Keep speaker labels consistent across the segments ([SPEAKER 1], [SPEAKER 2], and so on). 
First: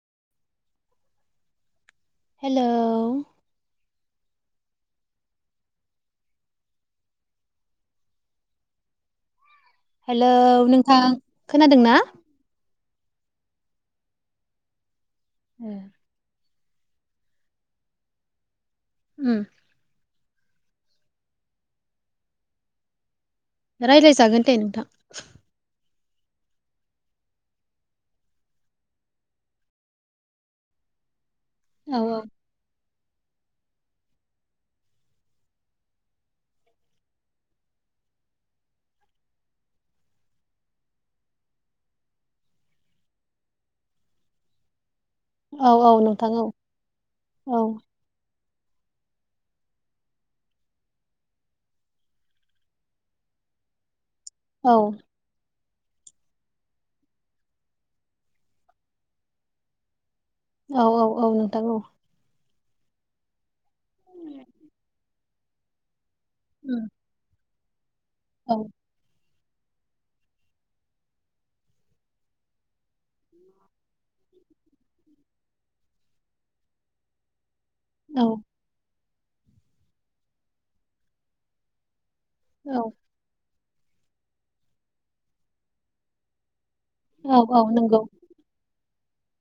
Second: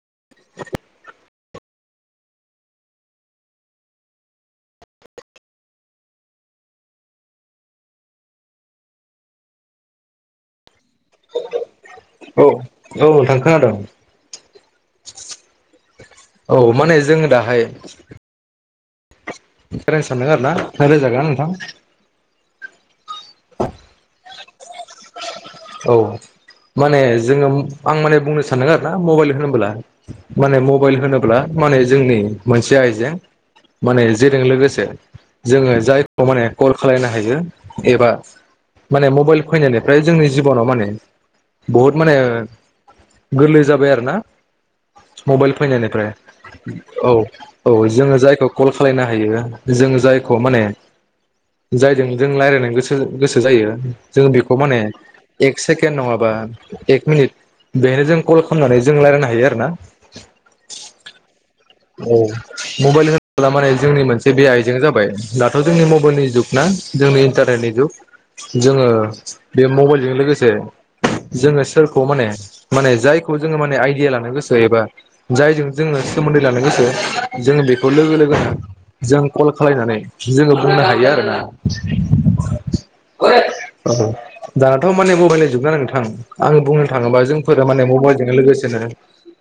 [SPEAKER 1] [inaudible]
[SPEAKER 2] Hello hello नों थां खोनादोंना?
[SPEAKER 1] औ औ नोंथां खोनादों ।
[SPEAKER 2] ए ।
[SPEAKER 1] औ माने जोङो दाहाय
[SPEAKER 2] उम
[SPEAKER 1] [unintelligible] सानदों आरोना रायज्लाय जागोन नोंथां
[SPEAKER 2] राय्लायजागोन दे नोंथां
[SPEAKER 1] औ माने जोङो आं माने बुंनो सान आरोना मबाइल होनोम्ला माने मबाइल होनोब ब्ला माने
[SPEAKER 2] औ
[SPEAKER 1] जोंनि मोनसे आइ जे माने जेजों लोगोसे जोङो जायखौ माने कल खालनो हायो एबा माने मबाइल फैनायनिफ्राय जोंनि जिबनाव माने बुहुत माने गोरलै जाबाय आरोना मबाइल
[SPEAKER 2] औ औ
[SPEAKER 1] फैनायनिफ्राय
[SPEAKER 2] नोंथां औ
[SPEAKER 1] औ औ जोङो जायखौ कल खालायनो हायो जों जायखौ माने जायजों जों रायज्लायनो गोसो गोसो जायो जों बेखौ
[SPEAKER 2] औ
[SPEAKER 1] माने एक सेकेणड नङाबा एक मिनिट बेहायनो जों कल खालामनानै जों रायजलायनो हायो आरोना।
[SPEAKER 2] औ औ औ नोंथां नंगौ।
[SPEAKER 1] मबाइल होन मानाय जोंनि मोनसे बे आइजें जाबाय दाथ' जोंनि मबाइलनि जुग ना
[SPEAKER 2] उम
[SPEAKER 1] जोंनि इन्टारने ज
[SPEAKER 2] औ
[SPEAKER 1] [inaudible] जोङो। बे मबाइल लोगोसे, जोङो सोरखौ माने माने जायखौ जोङो माने आइडिया लानो गोसो, एबा जायजों जोङो सोमोन्दै लानो गोसो जो बेखौ लोगो
[SPEAKER 2] औ
[SPEAKER 1] लोगो नो जों कल खालायनानै जोङो बुंनो हायो आरोना।
[SPEAKER 2] औ
[SPEAKER 1] अ [inaudible] औ। थ माने मबाइल जोबग नोंथां आङो बुंनो सानदों। थाङोबा
[SPEAKER 2] औ औ
[SPEAKER 1] जोंफोरा माने
[SPEAKER 2] नंगौ
[SPEAKER 1] मबाइलजों लोगोसेनो।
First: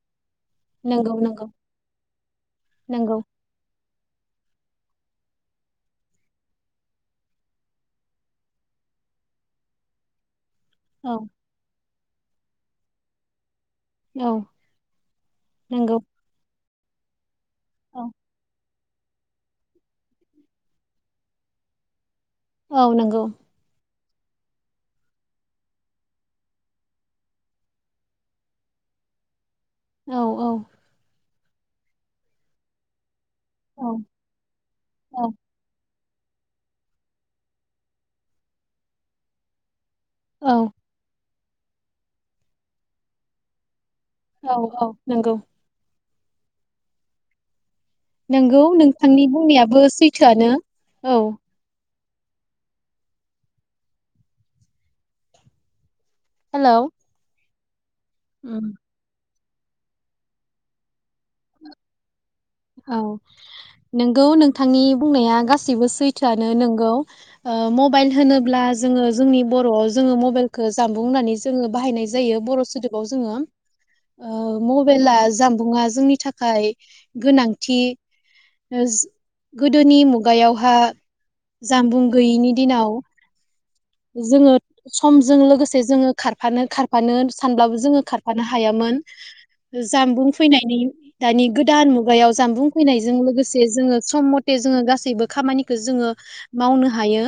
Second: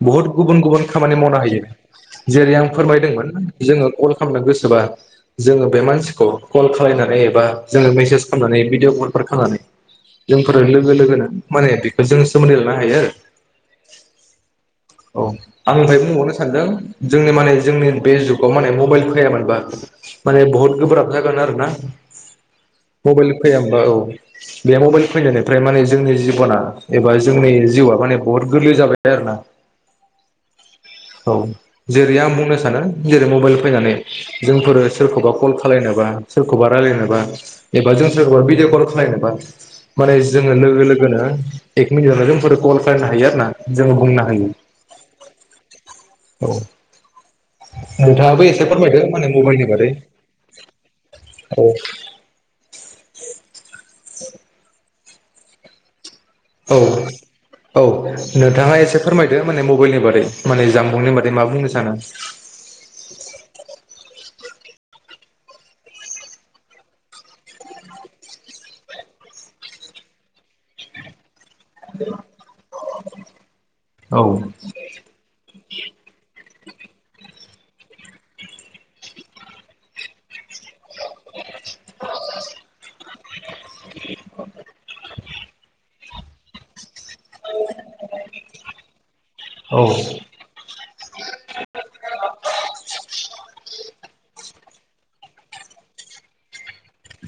[SPEAKER 1] बहत गुबुन गुबुन खामानि
[SPEAKER 2] नंगौ
[SPEAKER 1] मावनो
[SPEAKER 2] नंगौ
[SPEAKER 1] हायो, जेरै आं
[SPEAKER 2] नंगौ
[SPEAKER 1] फोरमायदोंमोन जोङो। कल खालामनो गोसोबा, जोङो बे मानसिखौ, कल खालायनानै एबा जोङो मेसेज खालामनानै भिडिअ कलफोर खालामनानै फोर लोगो
[SPEAKER 2] औ
[SPEAKER 1] लोगोनो माने बे जों सोमोन्दो लानो हायो।
[SPEAKER 2] औ
[SPEAKER 1] औ आं
[SPEAKER 2] नंगौ
[SPEAKER 1] फ्राय बुंबावनो सानदों। जोंनि माने। जोंनि
[SPEAKER 2] औ
[SPEAKER 1] बे जुगाव माने मबाइल फखैायामोनबा माने बहुत गोब्राब जागोन आरो ना?
[SPEAKER 2] औ नंगौ
[SPEAKER 1] मबाइल फै हबा औ। बे मबेल फैनायनिफ्राय माने जोंनि जिब'ना एबा जोंनि जिउआ माने बुहुत गोरलै जाबाय आरोना।
[SPEAKER 2] औ औ।
[SPEAKER 1] औ जेरै आं बुंनो सानो। बे मबाइल
[SPEAKER 2] औ
[SPEAKER 1] फैनानै जोंफोर सोरखौबा कल खालायनोबा। सोरखौबा रायलायनोबा एबा जों सोरखौबा भिडिअ कल खालायनोबा। माने जोङो
[SPEAKER 2] औ
[SPEAKER 1] लोगो लोगोनो। एक मिनिट जोंफोरो कल खालामनो हायो आरो ना। जोङो बुंनो हायो
[SPEAKER 2] औ औ नंगौ।
[SPEAKER 1] औ। नोंथाङाबो
[SPEAKER 2] नंगौ
[SPEAKER 1] एसे फोरमायदो
[SPEAKER 2] नोंथांनि
[SPEAKER 1] माने मबाइलनि
[SPEAKER 2] बुंनायाबो
[SPEAKER 1] बारै,
[SPEAKER 2] सैथोआनो
[SPEAKER 1] औ औ
[SPEAKER 2] हेलौ
[SPEAKER 1] औ। औ
[SPEAKER 2] उम
[SPEAKER 1] नोंथाङा एसे फोरमाय? दो माने मबाइलनि बारै माने जामबुंनि बारै मा बुंनो सानो?
[SPEAKER 2] औ नोंगौ नों थांनि बुंनाया गाससिबो सैथोआनो नोंगौ ओ मबाइल होनोब्ला जोङो जोंनि बर'आव जोङो मबाइलखो जानबुं होननानै ज जोङो बाहायनाय जायो बर' सोदोबाव जोङो
[SPEAKER 1] औ
[SPEAKER 2] ओ मबाइला जामबुंआ जोंनि थाखाय गोनांथि गोदोनि मुगायावहा जामबुं गैयिनि दिनाव जोङो समजों लोगोसे जोङो खारफानो खारफ फानो सानब्लाबो जोङो खारफानो हायामोन
[SPEAKER 1] औ
[SPEAKER 2] जानबुं फैनायनि दानि गोदान मुगायाव जानबुं फैनायजों लोगोसे जोङो सम मथे जोङो गासैबो खामानिखो जोङो मावनो हायो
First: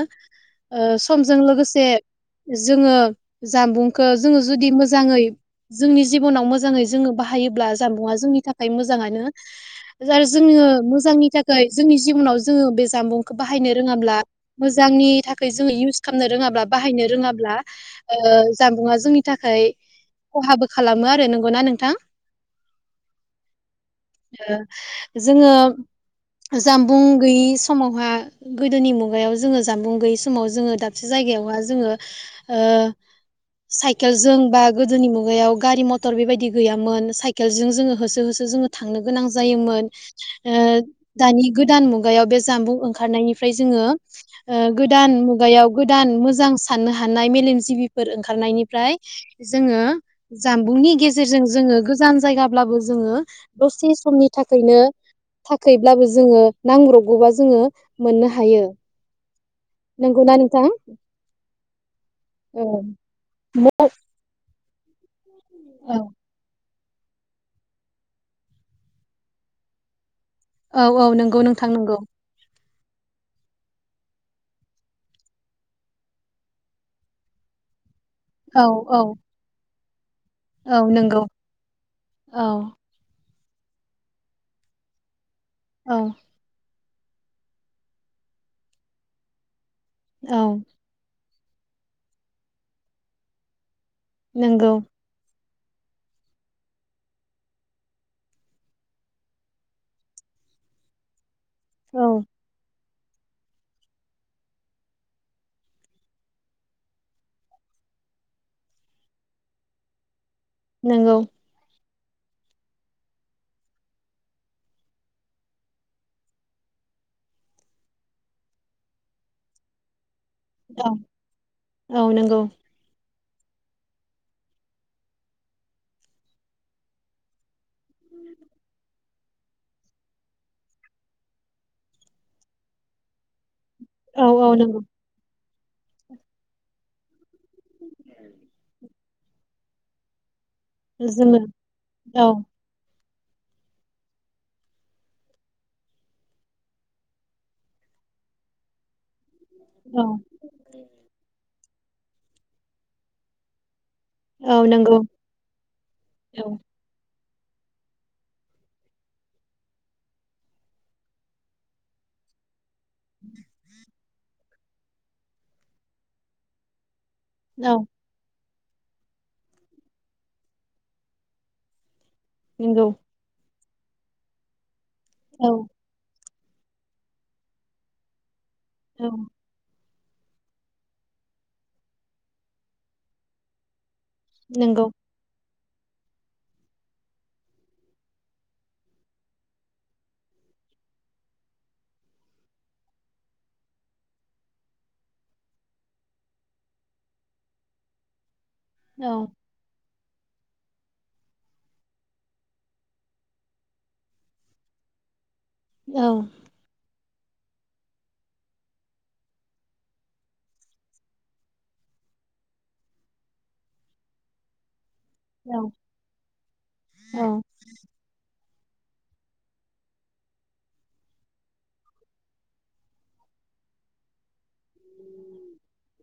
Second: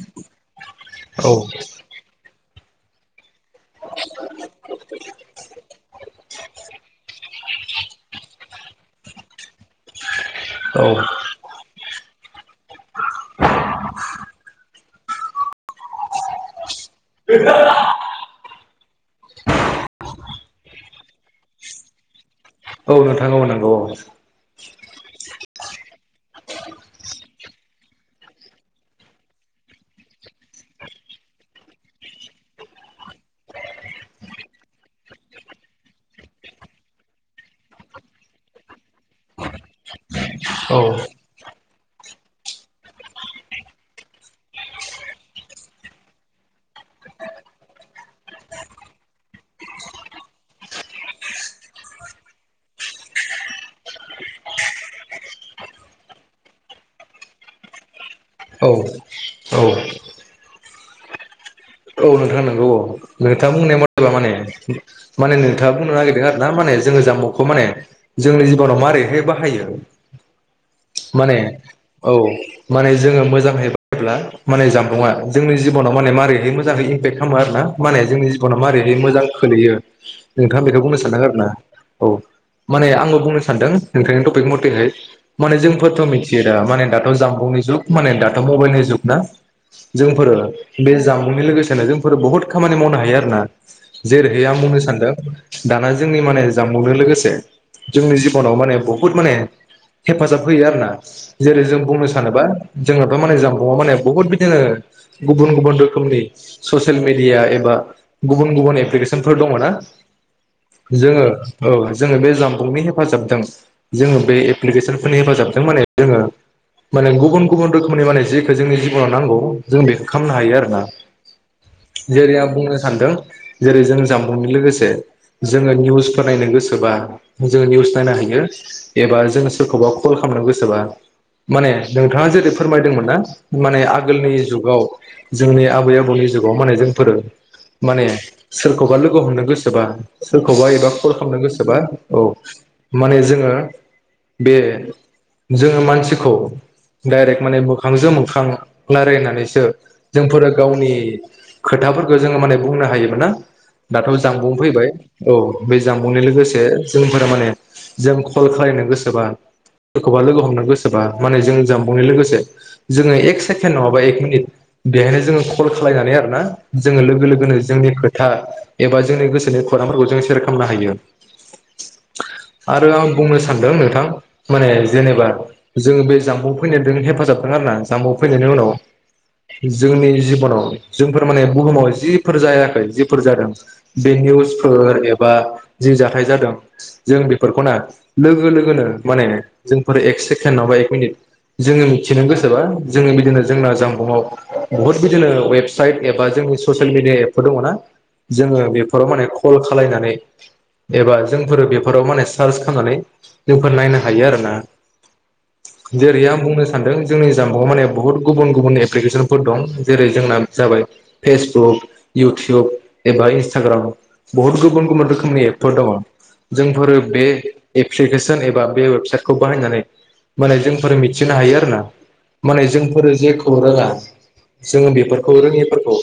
[SPEAKER 2] ओ सम
[SPEAKER 1] औ
[SPEAKER 2] जों लोगोसे जोङो जानबुंखौ जोङो जुदि मोजाङै जोंनि जिब'नाव मोजाङै जोङो बाहायोब्ला जानबुंआ जोंनि थाख खाय मोजांआनो। आरो जोङो
[SPEAKER 1] औ
[SPEAKER 2] मोजांनि थाखाय जोंनि जिब'नाव जोङो बे जामबुंखौ बाहायनो रोङाब्ला मोज जांनि थाखाय जों इउ खामनो रोङाब्ला बाहायनो रोङाब्ला ओ जानबुंआ जोंनि थाखाय खहाबो खालामो आरो नंगौना नों थां
[SPEAKER 1] औ नोंथां औ नंगौ औ
[SPEAKER 2] ओ जोङो जामबुं गैयि स समावहा गोदोनि मुगायाव जोङो जामबुं गैयै समाव जोङो दाब से जायगायावहा जोङो ओ साइकेलजों बा गोदोनि मुगायाव गारि मथर बेबायदि गैयामोन साइकेलजों जोङो होसो होसो जोङो थांनो गोनां जायोमोन ओ
[SPEAKER 1] औ
[SPEAKER 2] दानि गोद गोदान मुगायाव बे जामबुं ओंखारनायनिफ्राय जोङो गोदान मुगायाव गोदान मोजां साननो हानाय मेलेमजिबिफोर ओंखारनायनिफ्राय जोङो जानबुंनि गेजेरजों जोङो गोजान जायगाब्लाबो जोङो दसे समनि थाखायनो थाखैब्लाबो जोङो नांब्रबगौबा जोङो मोननो हायो
[SPEAKER 1] औ औ
[SPEAKER 2] नंगौना? उम।
[SPEAKER 1] औ नोंथा नंगौ औ नोंथाङा बुंनाया मथेबा माने माने खोथा बुंनो
[SPEAKER 2] औ
[SPEAKER 1] नागिरदों आरो ना। माने जोङो जानबुंखौ माने जोंनि जिबनाव मारैहाय बाहायो?
[SPEAKER 2] औ औ
[SPEAKER 1] माने
[SPEAKER 2] नंगौ नोंथां नंगौ
[SPEAKER 1] औ माने जोङो मोजांहै ब्ला माने जानबुङा जोंनि जिबनाव माने मारैहाय मोन माजांहै इमपेक्त खालामो आरो न जोंनि जिब'नाव
[SPEAKER 2] औ
[SPEAKER 1] मारैहाय
[SPEAKER 2] औ
[SPEAKER 1] मोजां खोलैयो [inaudible] नोंथाङा
[SPEAKER 2] औ
[SPEAKER 1] बेखौ बुंनो सानदों
[SPEAKER 2] नंगौ
[SPEAKER 1] आरो ना औ माने आंबो बुंनो सानदों ओंखायनो तपिक मतेहै माने
[SPEAKER 2] औ
[SPEAKER 1] जोंफोरथ' मिथियो दा माने दा जानबुंनि जुग माने दाथ' मबाइलनि जुग ना जोंफोरो
[SPEAKER 2] औ
[SPEAKER 1] बे जाम बुंनि लोगोसेनो जोंफोर बुहुत खामानि मावनो हायो आरोना। जेरै आं
[SPEAKER 2] नंगौ
[SPEAKER 1] बुंनो सानदों दाना जोंनि माने जामबुंनो लोगोसे जोंनि जिबनाव माने बहुद माने हेफाजाब होयो आरोना। जेरै जों बुंनो
[SPEAKER 2] औ
[SPEAKER 1] सानोबा जोंनाथ' माने जामबुंआ माने बुहुत बिदिनो गुबुन गुबुन रो खोमनि ससेल मिडिया एबा गुबुन गुबुन एप्लिकेसनफोर दङ ना।
[SPEAKER 2] नंगौ
[SPEAKER 1] जोङो औ जोङो बे जामबुंनि हेफाजाबजों जोङो बे एप्लिकेसनफोरनि हेफाजाबजों माने जोङो माने गुबुन गुबुन रोखोमनि माने जेखौ जोंनि जिबनाव नांगौ जों बेखौ खामनो हायो आरो ना।
[SPEAKER 2] औ औ
[SPEAKER 1] जेरै
[SPEAKER 2] नंगौ
[SPEAKER 1] आं बुंनो सानदों जेरै जों जामबुंनि लोगोसे जोङो निउसफोर नायनो गोसोबा जोंङो निउस नायनो हायो। एबा जों सोरखौबा कल खालामनो गोसोबा माने नोंथाङा जेरै फोरमायदोंमोन ना माने
[SPEAKER 2] औ
[SPEAKER 1] आगोलनि
[SPEAKER 2] औ नंगौ
[SPEAKER 1] जुगाव जोंनि आब आबै आबौनि जुगाव माने जोंफोरो माने सोरखौबा लोग हमनो गोसोबा सोरखौबा एबा कल खालामनो
[SPEAKER 2] जोङो
[SPEAKER 1] गोसोबा औ। माने जोङो बे जोङो मानसिखौ डाइरेक्ट माने मोखांजों मोखां रायलायनानैस सो
[SPEAKER 2] औ
[SPEAKER 1] जोंफोरो गावनि खोथाफोरखौ जोङो माने बुंनो हायोबो ना? दाथ' जामबुं
[SPEAKER 2] औ
[SPEAKER 1] फैबाय
[SPEAKER 2] नंगौ
[SPEAKER 1] औ बे जामबुंनि
[SPEAKER 2] औ नंगौ औ
[SPEAKER 1] लोगोसे जों फोरा माने जों कल खालायनो गोसोबा सोरखौबा लोगो हमनो गोसोबा माने जों जानबुंनि लोगोसे जोङो एक सेकेण्ड नङाबा एक मिनिट बेहाय जों कल खालायनानै आरो ना जोङो लोगो लोगोनो जोंनि खोथा एबा जोंनि गोसोनि खौरांफोरखौ जों सेयार खालामनो हायो। आरो आं बुंनो सा सानदों नोंथां माने जेनेबा जों बे जामबुं फैनायदों हेफाबदों आरो न जामबुं फैनायनि उनाव
[SPEAKER 2] औ।
[SPEAKER 1] जोंनि जि गुबाव जोंफोर माने बुहुमाव जिफोर जायाखै जिफोर जादों बे
[SPEAKER 2] नंगौ
[SPEAKER 1] निउसफोर एबा जि जाथाय जादों जों बेफोरखौना लोगो लोगोनो माने जोंफोर एक सेकेणड नङाबा एक मिनिट जोङो मिथिनो गोसोबा जोङो बिदिनो जोंना जामबुंआव बहुद दिनो वेबसाइट एबा जोंनि ससियेल मिडिया एपफोर दङ ना जोङो
[SPEAKER 2] औ
[SPEAKER 1] बेफोराव माने कल खालायनानै एबा जोंफोरो बेफोराव माने सार्च खालामनानै जोंफोर नायनो हायो आरोना
[SPEAKER 2] औ
[SPEAKER 1] जेरै आं बुंनो सानदों जोंनि जाम्बावआव माने बुहुत गुबुन गुबुन एप्लिकेसनफोर दं। जेरै जोंना जाबाय फेसबुक इउटुब एबा इनसटाग्राम बहुत गुबुन गुबुन रोखोमनि
[SPEAKER 2] औ
[SPEAKER 1] एपफोर दङ जोंफोरो बे
[SPEAKER 2] औ
[SPEAKER 1] एप्लिकेसन एप बे वेबसाइ खौ बाहायनानै माने जों मिथिनो हायो आरोना माने जोंफोर जेखौ रोङा जोङो बेफोरखौ रोङैफोरखौ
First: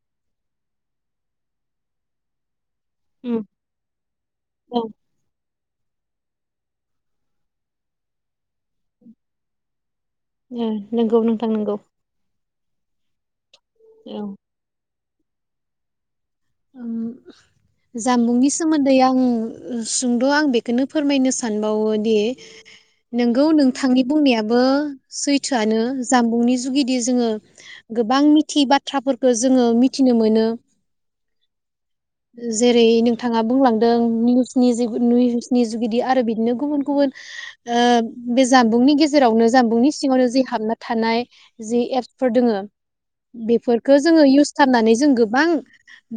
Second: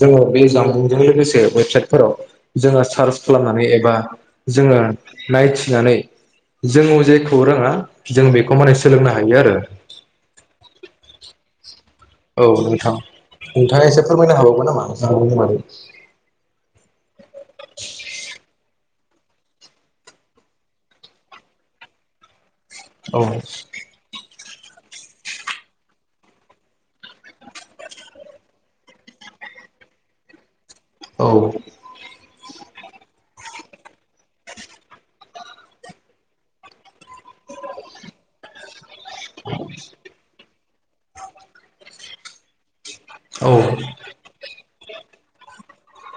[SPEAKER 1] जोङो बे जामबुंजों लोगोसे वेबसाइटफोराव जोङो सार्च
[SPEAKER 2] उम
[SPEAKER 1] खालामनानै एबा जोङो
[SPEAKER 2] औ
[SPEAKER 1] नाइ होननानै जों जेखौ रोङा जों बेखौ माने सोलोंनो हायो आरो
[SPEAKER 2] नोंगौ नोंथां नोंगौ।
[SPEAKER 1] औ नोंथां। नोंथाङा एसे
[SPEAKER 2] औ
[SPEAKER 1] फोरमायनो हाबावगोन नामा? औ हायो।
[SPEAKER 2] [inaudible] जामबुंनि सोमो न्दै आं सुंद' आं बेखौनो फोरमायनो सानबावोदि
[SPEAKER 1] औ
[SPEAKER 2] नोंगौ नोंथांनि बुंनायाबो सैथोआनो जामबुंनि जुगिदि जोङो गोबां मिथियि बाथ्राफोरखौ जोङो मिथिनो मोनो।
[SPEAKER 1] औ।
[SPEAKER 2] जेरै नोंथाङा बुंलांदों निउसनि जुगिदि आरो बिदिनो गुबुन गुबुन बे जामबुंनि गेजेरावनो जामबुंनि सिङावनो जि हाबनानै थानाय जि एपफोर दोङो
[SPEAKER 1] औ
[SPEAKER 2] बेफोरखौ जोङो इउस खालामनानै जों गोबां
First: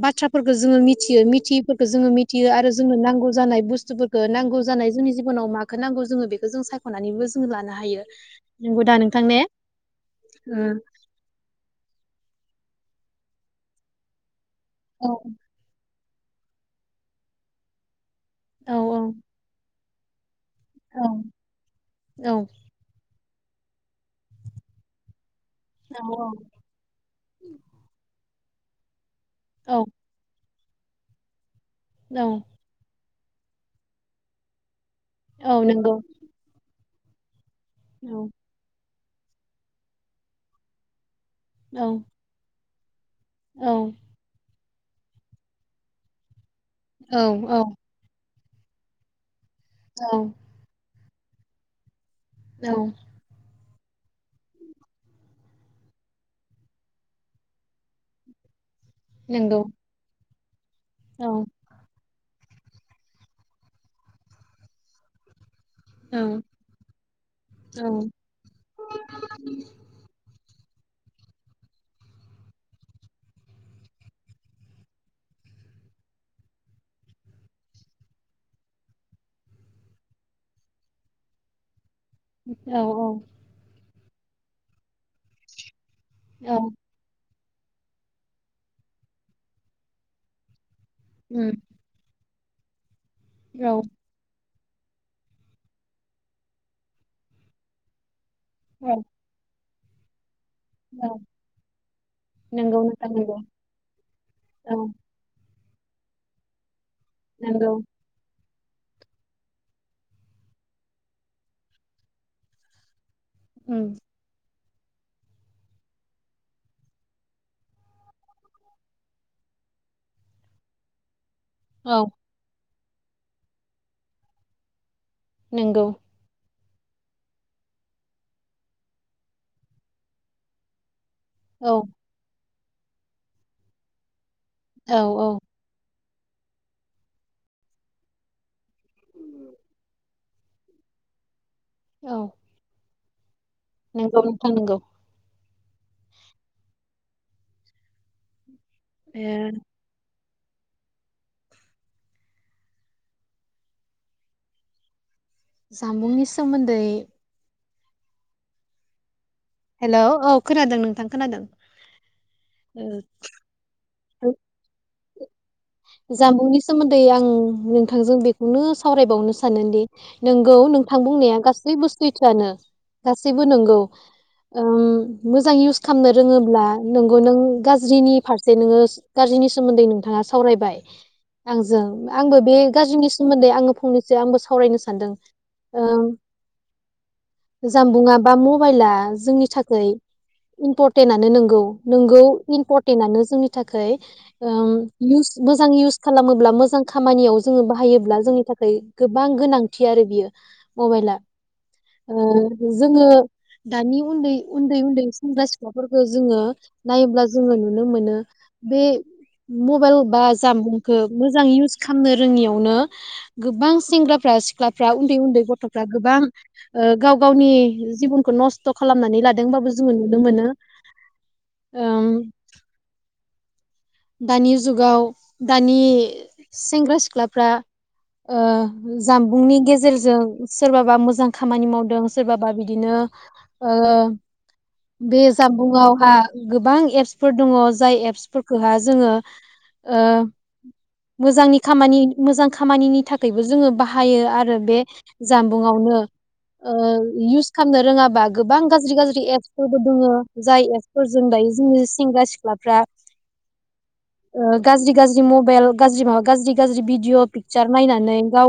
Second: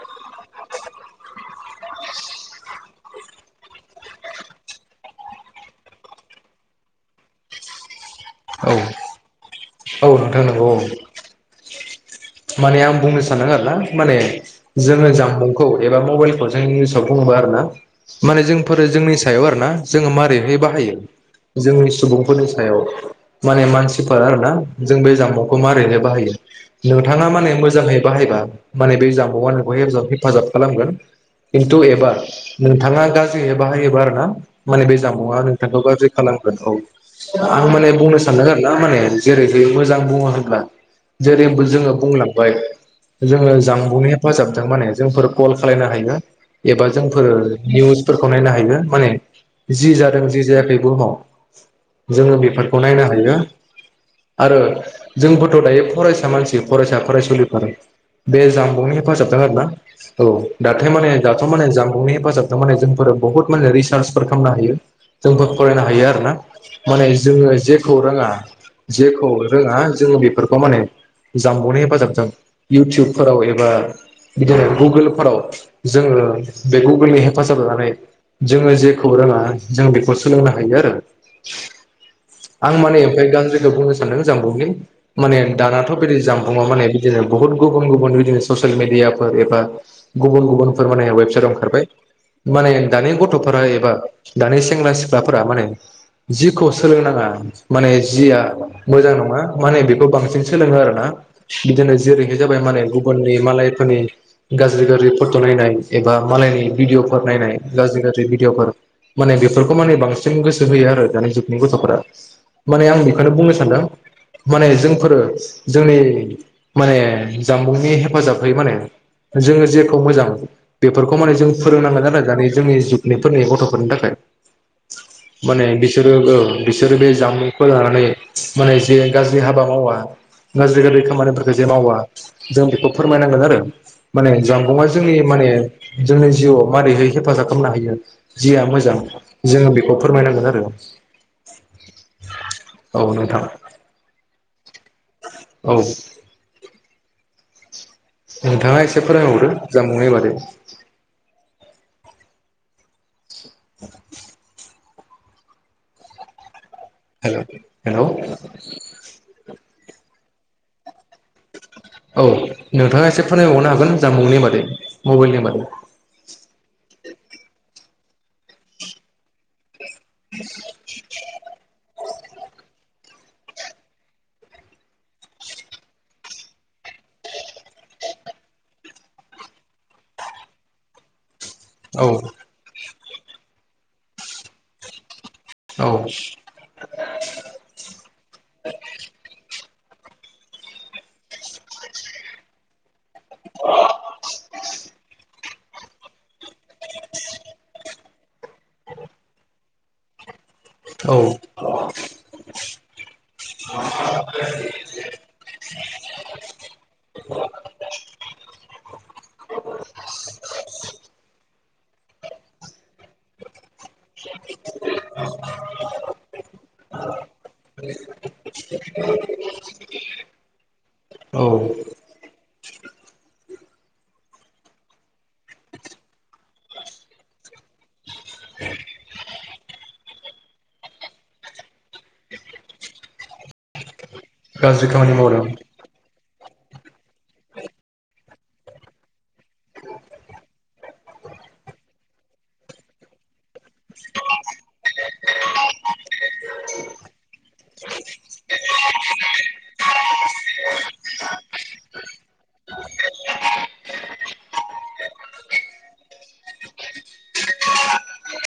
[SPEAKER 2] बाथ्राफोरखौ जोङो मिथियो मिथियिफोरखौ जोङो मिथियो आरो जोंनो नांगौ जानाय बुस्थुफोरखौ नांगौ जानाय जोंनि जिब'नाव माखौ नांगौ जोङो बेखौ जों सायख'नानैबो जों लानो हायो
[SPEAKER 1] औ
[SPEAKER 2] नोंगौ दा नोंथां ने
[SPEAKER 1] औ नोंथां नंगौ औ माने आं बुंनो सानदों आरो ना माने जोङो
[SPEAKER 2] ओ औ
[SPEAKER 1] जामबुंखौ एबा मबाइलखौ जों निउसाव बुोङोबा आरो ना माने
[SPEAKER 2] औ
[SPEAKER 1] जोंफोरो जोंनि सायाव आरो ना जोङो मारै रै बाहायो
[SPEAKER 2] औ
[SPEAKER 1] जोंनि
[SPEAKER 2] औ
[SPEAKER 1] सुबुंफोरनि सायाव माने मानसिफोर आरो ना जों बे जाम्बुं खौ माबारै बाहायो नोंथाङा माने मोजाङै बा हायबा माने बे जाम [unintelligible]
[SPEAKER 2] औ
[SPEAKER 1] हेफाजाब खालामगोन खिन्थु एबा
[SPEAKER 2] औ
[SPEAKER 1] नोंथाङा [unintelligible] बाहायायो बा आरो ना माने बे जामुंआ
[SPEAKER 2] औ
[SPEAKER 1] नोंथांखौ
[SPEAKER 2] नंगौ
[SPEAKER 1] गाज्रि खालामगोन औ आं माने बुंनो
[SPEAKER 2] औ
[SPEAKER 1] सानदों आरोना माने जेरैहाय मोजां बुङो होनब्ला जेरै
[SPEAKER 2] औ
[SPEAKER 1] जोंङो बुंलांबाय। जोंङो
[SPEAKER 2] औ
[SPEAKER 1] जानबुंनि हेफाजाबाव। माने जों कल खालामनो हायो। एबा जोंफोरो
[SPEAKER 2] औ
[SPEAKER 1] निउसफोरखौ। बानायनो हायो माने। जि
[SPEAKER 2] औ
[SPEAKER 1] जादों जि जायाखै बुहुमाव। जोङो
[SPEAKER 2] औ
[SPEAKER 1] बेफोरखौ नायनो हायो। आरो जोंबोथ' दायो फरायसा मानसि। फरायसा फरायसुलिफोर बे जाम जानबुंनि हेफाजाबजोंनो हरनो
[SPEAKER 2] नंगौ
[SPEAKER 1] हायो आरो ना। औ। दाथाय माने
[SPEAKER 2] औ
[SPEAKER 1] दाथ' माने जानबुंनि हेफाजाब थारमाने जोंफोर बुहुत माने रिसार्चफोर खालामनो हायो जोंफोर फरायनो हायो
[SPEAKER 2] औ
[SPEAKER 1] आरोना माने जोंङो
[SPEAKER 2] औ
[SPEAKER 1] जेखौ रोङा जेखौ रोङा जोङो बेफोरखौ बेफोरखौ माने जानबुंनि हेफाजाबजों इउटुबफोराव एबा बिदिनो गुगोलफोराव जोङो बे गुगोलनि हेफाजाब लानानै जोङो जेखौ रोङा जों बेखौ सोलोंनो हायो आरो। आं
[SPEAKER 2] औ
[SPEAKER 1] माने ओमफ्राय गाज्रिखौ बुंनोसै। [unintelligible] माने दानाथ' बिदिनो
[SPEAKER 2] औ
[SPEAKER 1] जानबुंआ माने बिदिनो बुहुत गुबुन गुबुन बिदिनो ससियेल मिडियाफोर एबा गुबुन गुबुन फोरमायनाया वेबसाइट
[SPEAKER 2] उम
[SPEAKER 1] आव ओंखारबाय। माने दानि गथ'फोरा
[SPEAKER 2] औ
[SPEAKER 1] एबा दानि सेंग्रा- सिख्लाफोरा माने जिखौ सोलोंनाङा माने जिया
[SPEAKER 2] औ
[SPEAKER 1] मोजां नङा। माने बेखौ बांसिन सोलोङो।
[SPEAKER 2] औ
[SPEAKER 1] [unintelligible] बिदिनो जेरैहाय जाबाय
[SPEAKER 2] नंगौ
[SPEAKER 1] माने
[SPEAKER 2] नोंथां
[SPEAKER 1] गुबुननि
[SPEAKER 2] नंगौ
[SPEAKER 1] मालायफोरनि
[SPEAKER 2] औ
[SPEAKER 1] गाज्रि गाज्रि फट नायनाय। एबा मालयनि भिडिअफोर नायनाय
[SPEAKER 2] नंगौ
[SPEAKER 1] गाज्रि गाज्रि भिडिअफोर माने बेफोरखौ माने बांसिन गोसो होयो आरो दानि जुगनि गथफोरा माने आं बेखौनो बुंनो सानदों।
[SPEAKER 2] उम
[SPEAKER 1] माने जोंफोरो जोंनि माने जानबुंनि हेफाजाबै माने जोङो जेखौ मोजां बेफोरखौ [unintelligible] माने जों
[SPEAKER 2] औ
[SPEAKER 1] फोरोंनांगोन आरो जोंनि [unintelligible] बेफोरनि गथ'फोरनि थाखाय माने
[SPEAKER 2] नंगौ
[SPEAKER 1] बिसोरो ओ बिसोरो बे जामुंखौ लानानै माने जे गाज्रि हाबा मावा। [unintelligible] खामानिफोरखौ जे
[SPEAKER 2] औ
[SPEAKER 1] मावा जों बेखौ फोरमायनांगोन आरो माने जामबुंआ
[SPEAKER 2] औ
[SPEAKER 1] जोंनि
[SPEAKER 2] औ
[SPEAKER 1] माने जोंनि जिउआव माबोरै हेफाजाब खालामनो हायो जिया मोजां जोङो बेखौ फोरमायनांगोन आरो
[SPEAKER 2] औ
[SPEAKER 1] औ नोंथां।
[SPEAKER 2] नोंगौ नोंथां नोंगौ।
[SPEAKER 1] औ नोंथाङा एसे फोरमायहरो
[SPEAKER 2] ओ
[SPEAKER 1] जामबुंनि बागै [unintelligible]
[SPEAKER 2] जामबुंनि सोमो
[SPEAKER 1] हेलौ हेलौ
[SPEAKER 2] हेलौ औ खोनादों नोंथां खोनादों।
[SPEAKER 1] औ
[SPEAKER 2] ओ,
[SPEAKER 1] नोंथाङा एसे फोरमायबावनो हागोन जानबुंनि बागै। मबाइल एबा
[SPEAKER 2] जामबुंनि सोमो न्दै आं नोंथांजों बेखौनो सावरायबावनो सानोदि नोंगौ नोंथां बुंनाया गासैबो सैथोआनो। गासैबो नोंगौ ओम मोजां इउस खालामनो रोङोब्ला नोंगौ नों गाज्रिनि फारसे नोङो गाज्रिनि सोमोन्दै नोंथाङा? सावरायबाय। आंजों
[SPEAKER 1] औ
[SPEAKER 2] आंबो बे गाज्रिनि सोमोन्दै आङो फंनैसो आंबो सावरायनो सानदों।
[SPEAKER 1] औ
[SPEAKER 2] ओं जामबुंङा बा मबाइला जोंनि था खै इमपरटेन्टानो नोंगौ नोंगौ इमपरटेन्टानो जोंनि थाखाय ओ इउस मोजां इउस खालामो ब्ला मोजां खामानियाव जोङो बाहायोब्ला जोंनि थाखाय गोबां गोनांथि आरो बियो। मबाइला
[SPEAKER 1] औ
[SPEAKER 2] जोङो दानि उन्दै उन्दै उन्दै सेंग्रा सिख्लाफोरखौ जोङो नायोब्ला जोङो नुनो मोनो बे मबाइल बा जामबुंखौ मोजांङै इउस खालामनो रोङियावनो गोबां सेंग्रारा सिख्लाफ्रा उन्दै उन्दै गथ'फ्रा गोबां ओ गाव गावनि जिबनखौ नस्त' खालामनानै लादोंबाबो जोङो नुनो मोनो
[SPEAKER 1] औ
[SPEAKER 2] ओम दानि जुगाव दानि सेंग्रा सिख्लाफ्रा जामबुंनि गेजेरजों सोरबाबा मोजां खामानि मावदों सोरबाबा बिदिनो ओ
[SPEAKER 1] गाज्रि खामानि
[SPEAKER 2] बे
[SPEAKER 1] मावदों
[SPEAKER 2] जामबुङावहा गोबां एप्सफोर दङ जाय एप्सफोर खोहा जोङो ओ मोजांनि खामानि मोजां खामानिनि थाखायबो जोङो बाहायो आरो बे जानबुंआवनो ओ इउस खालामनो रोङाबा गोबां गाज्रि गाज्रि एप्सफोरबो दङ जाय एप्सफोरजों दायो जोंनि सेंग्रा सिख्लाफ्रा ओ गाज्रि गाज्रि मबाइल गाज्रि माबा गाज्रि गाज्रि भिडिय' पिकसार नायनानै गाव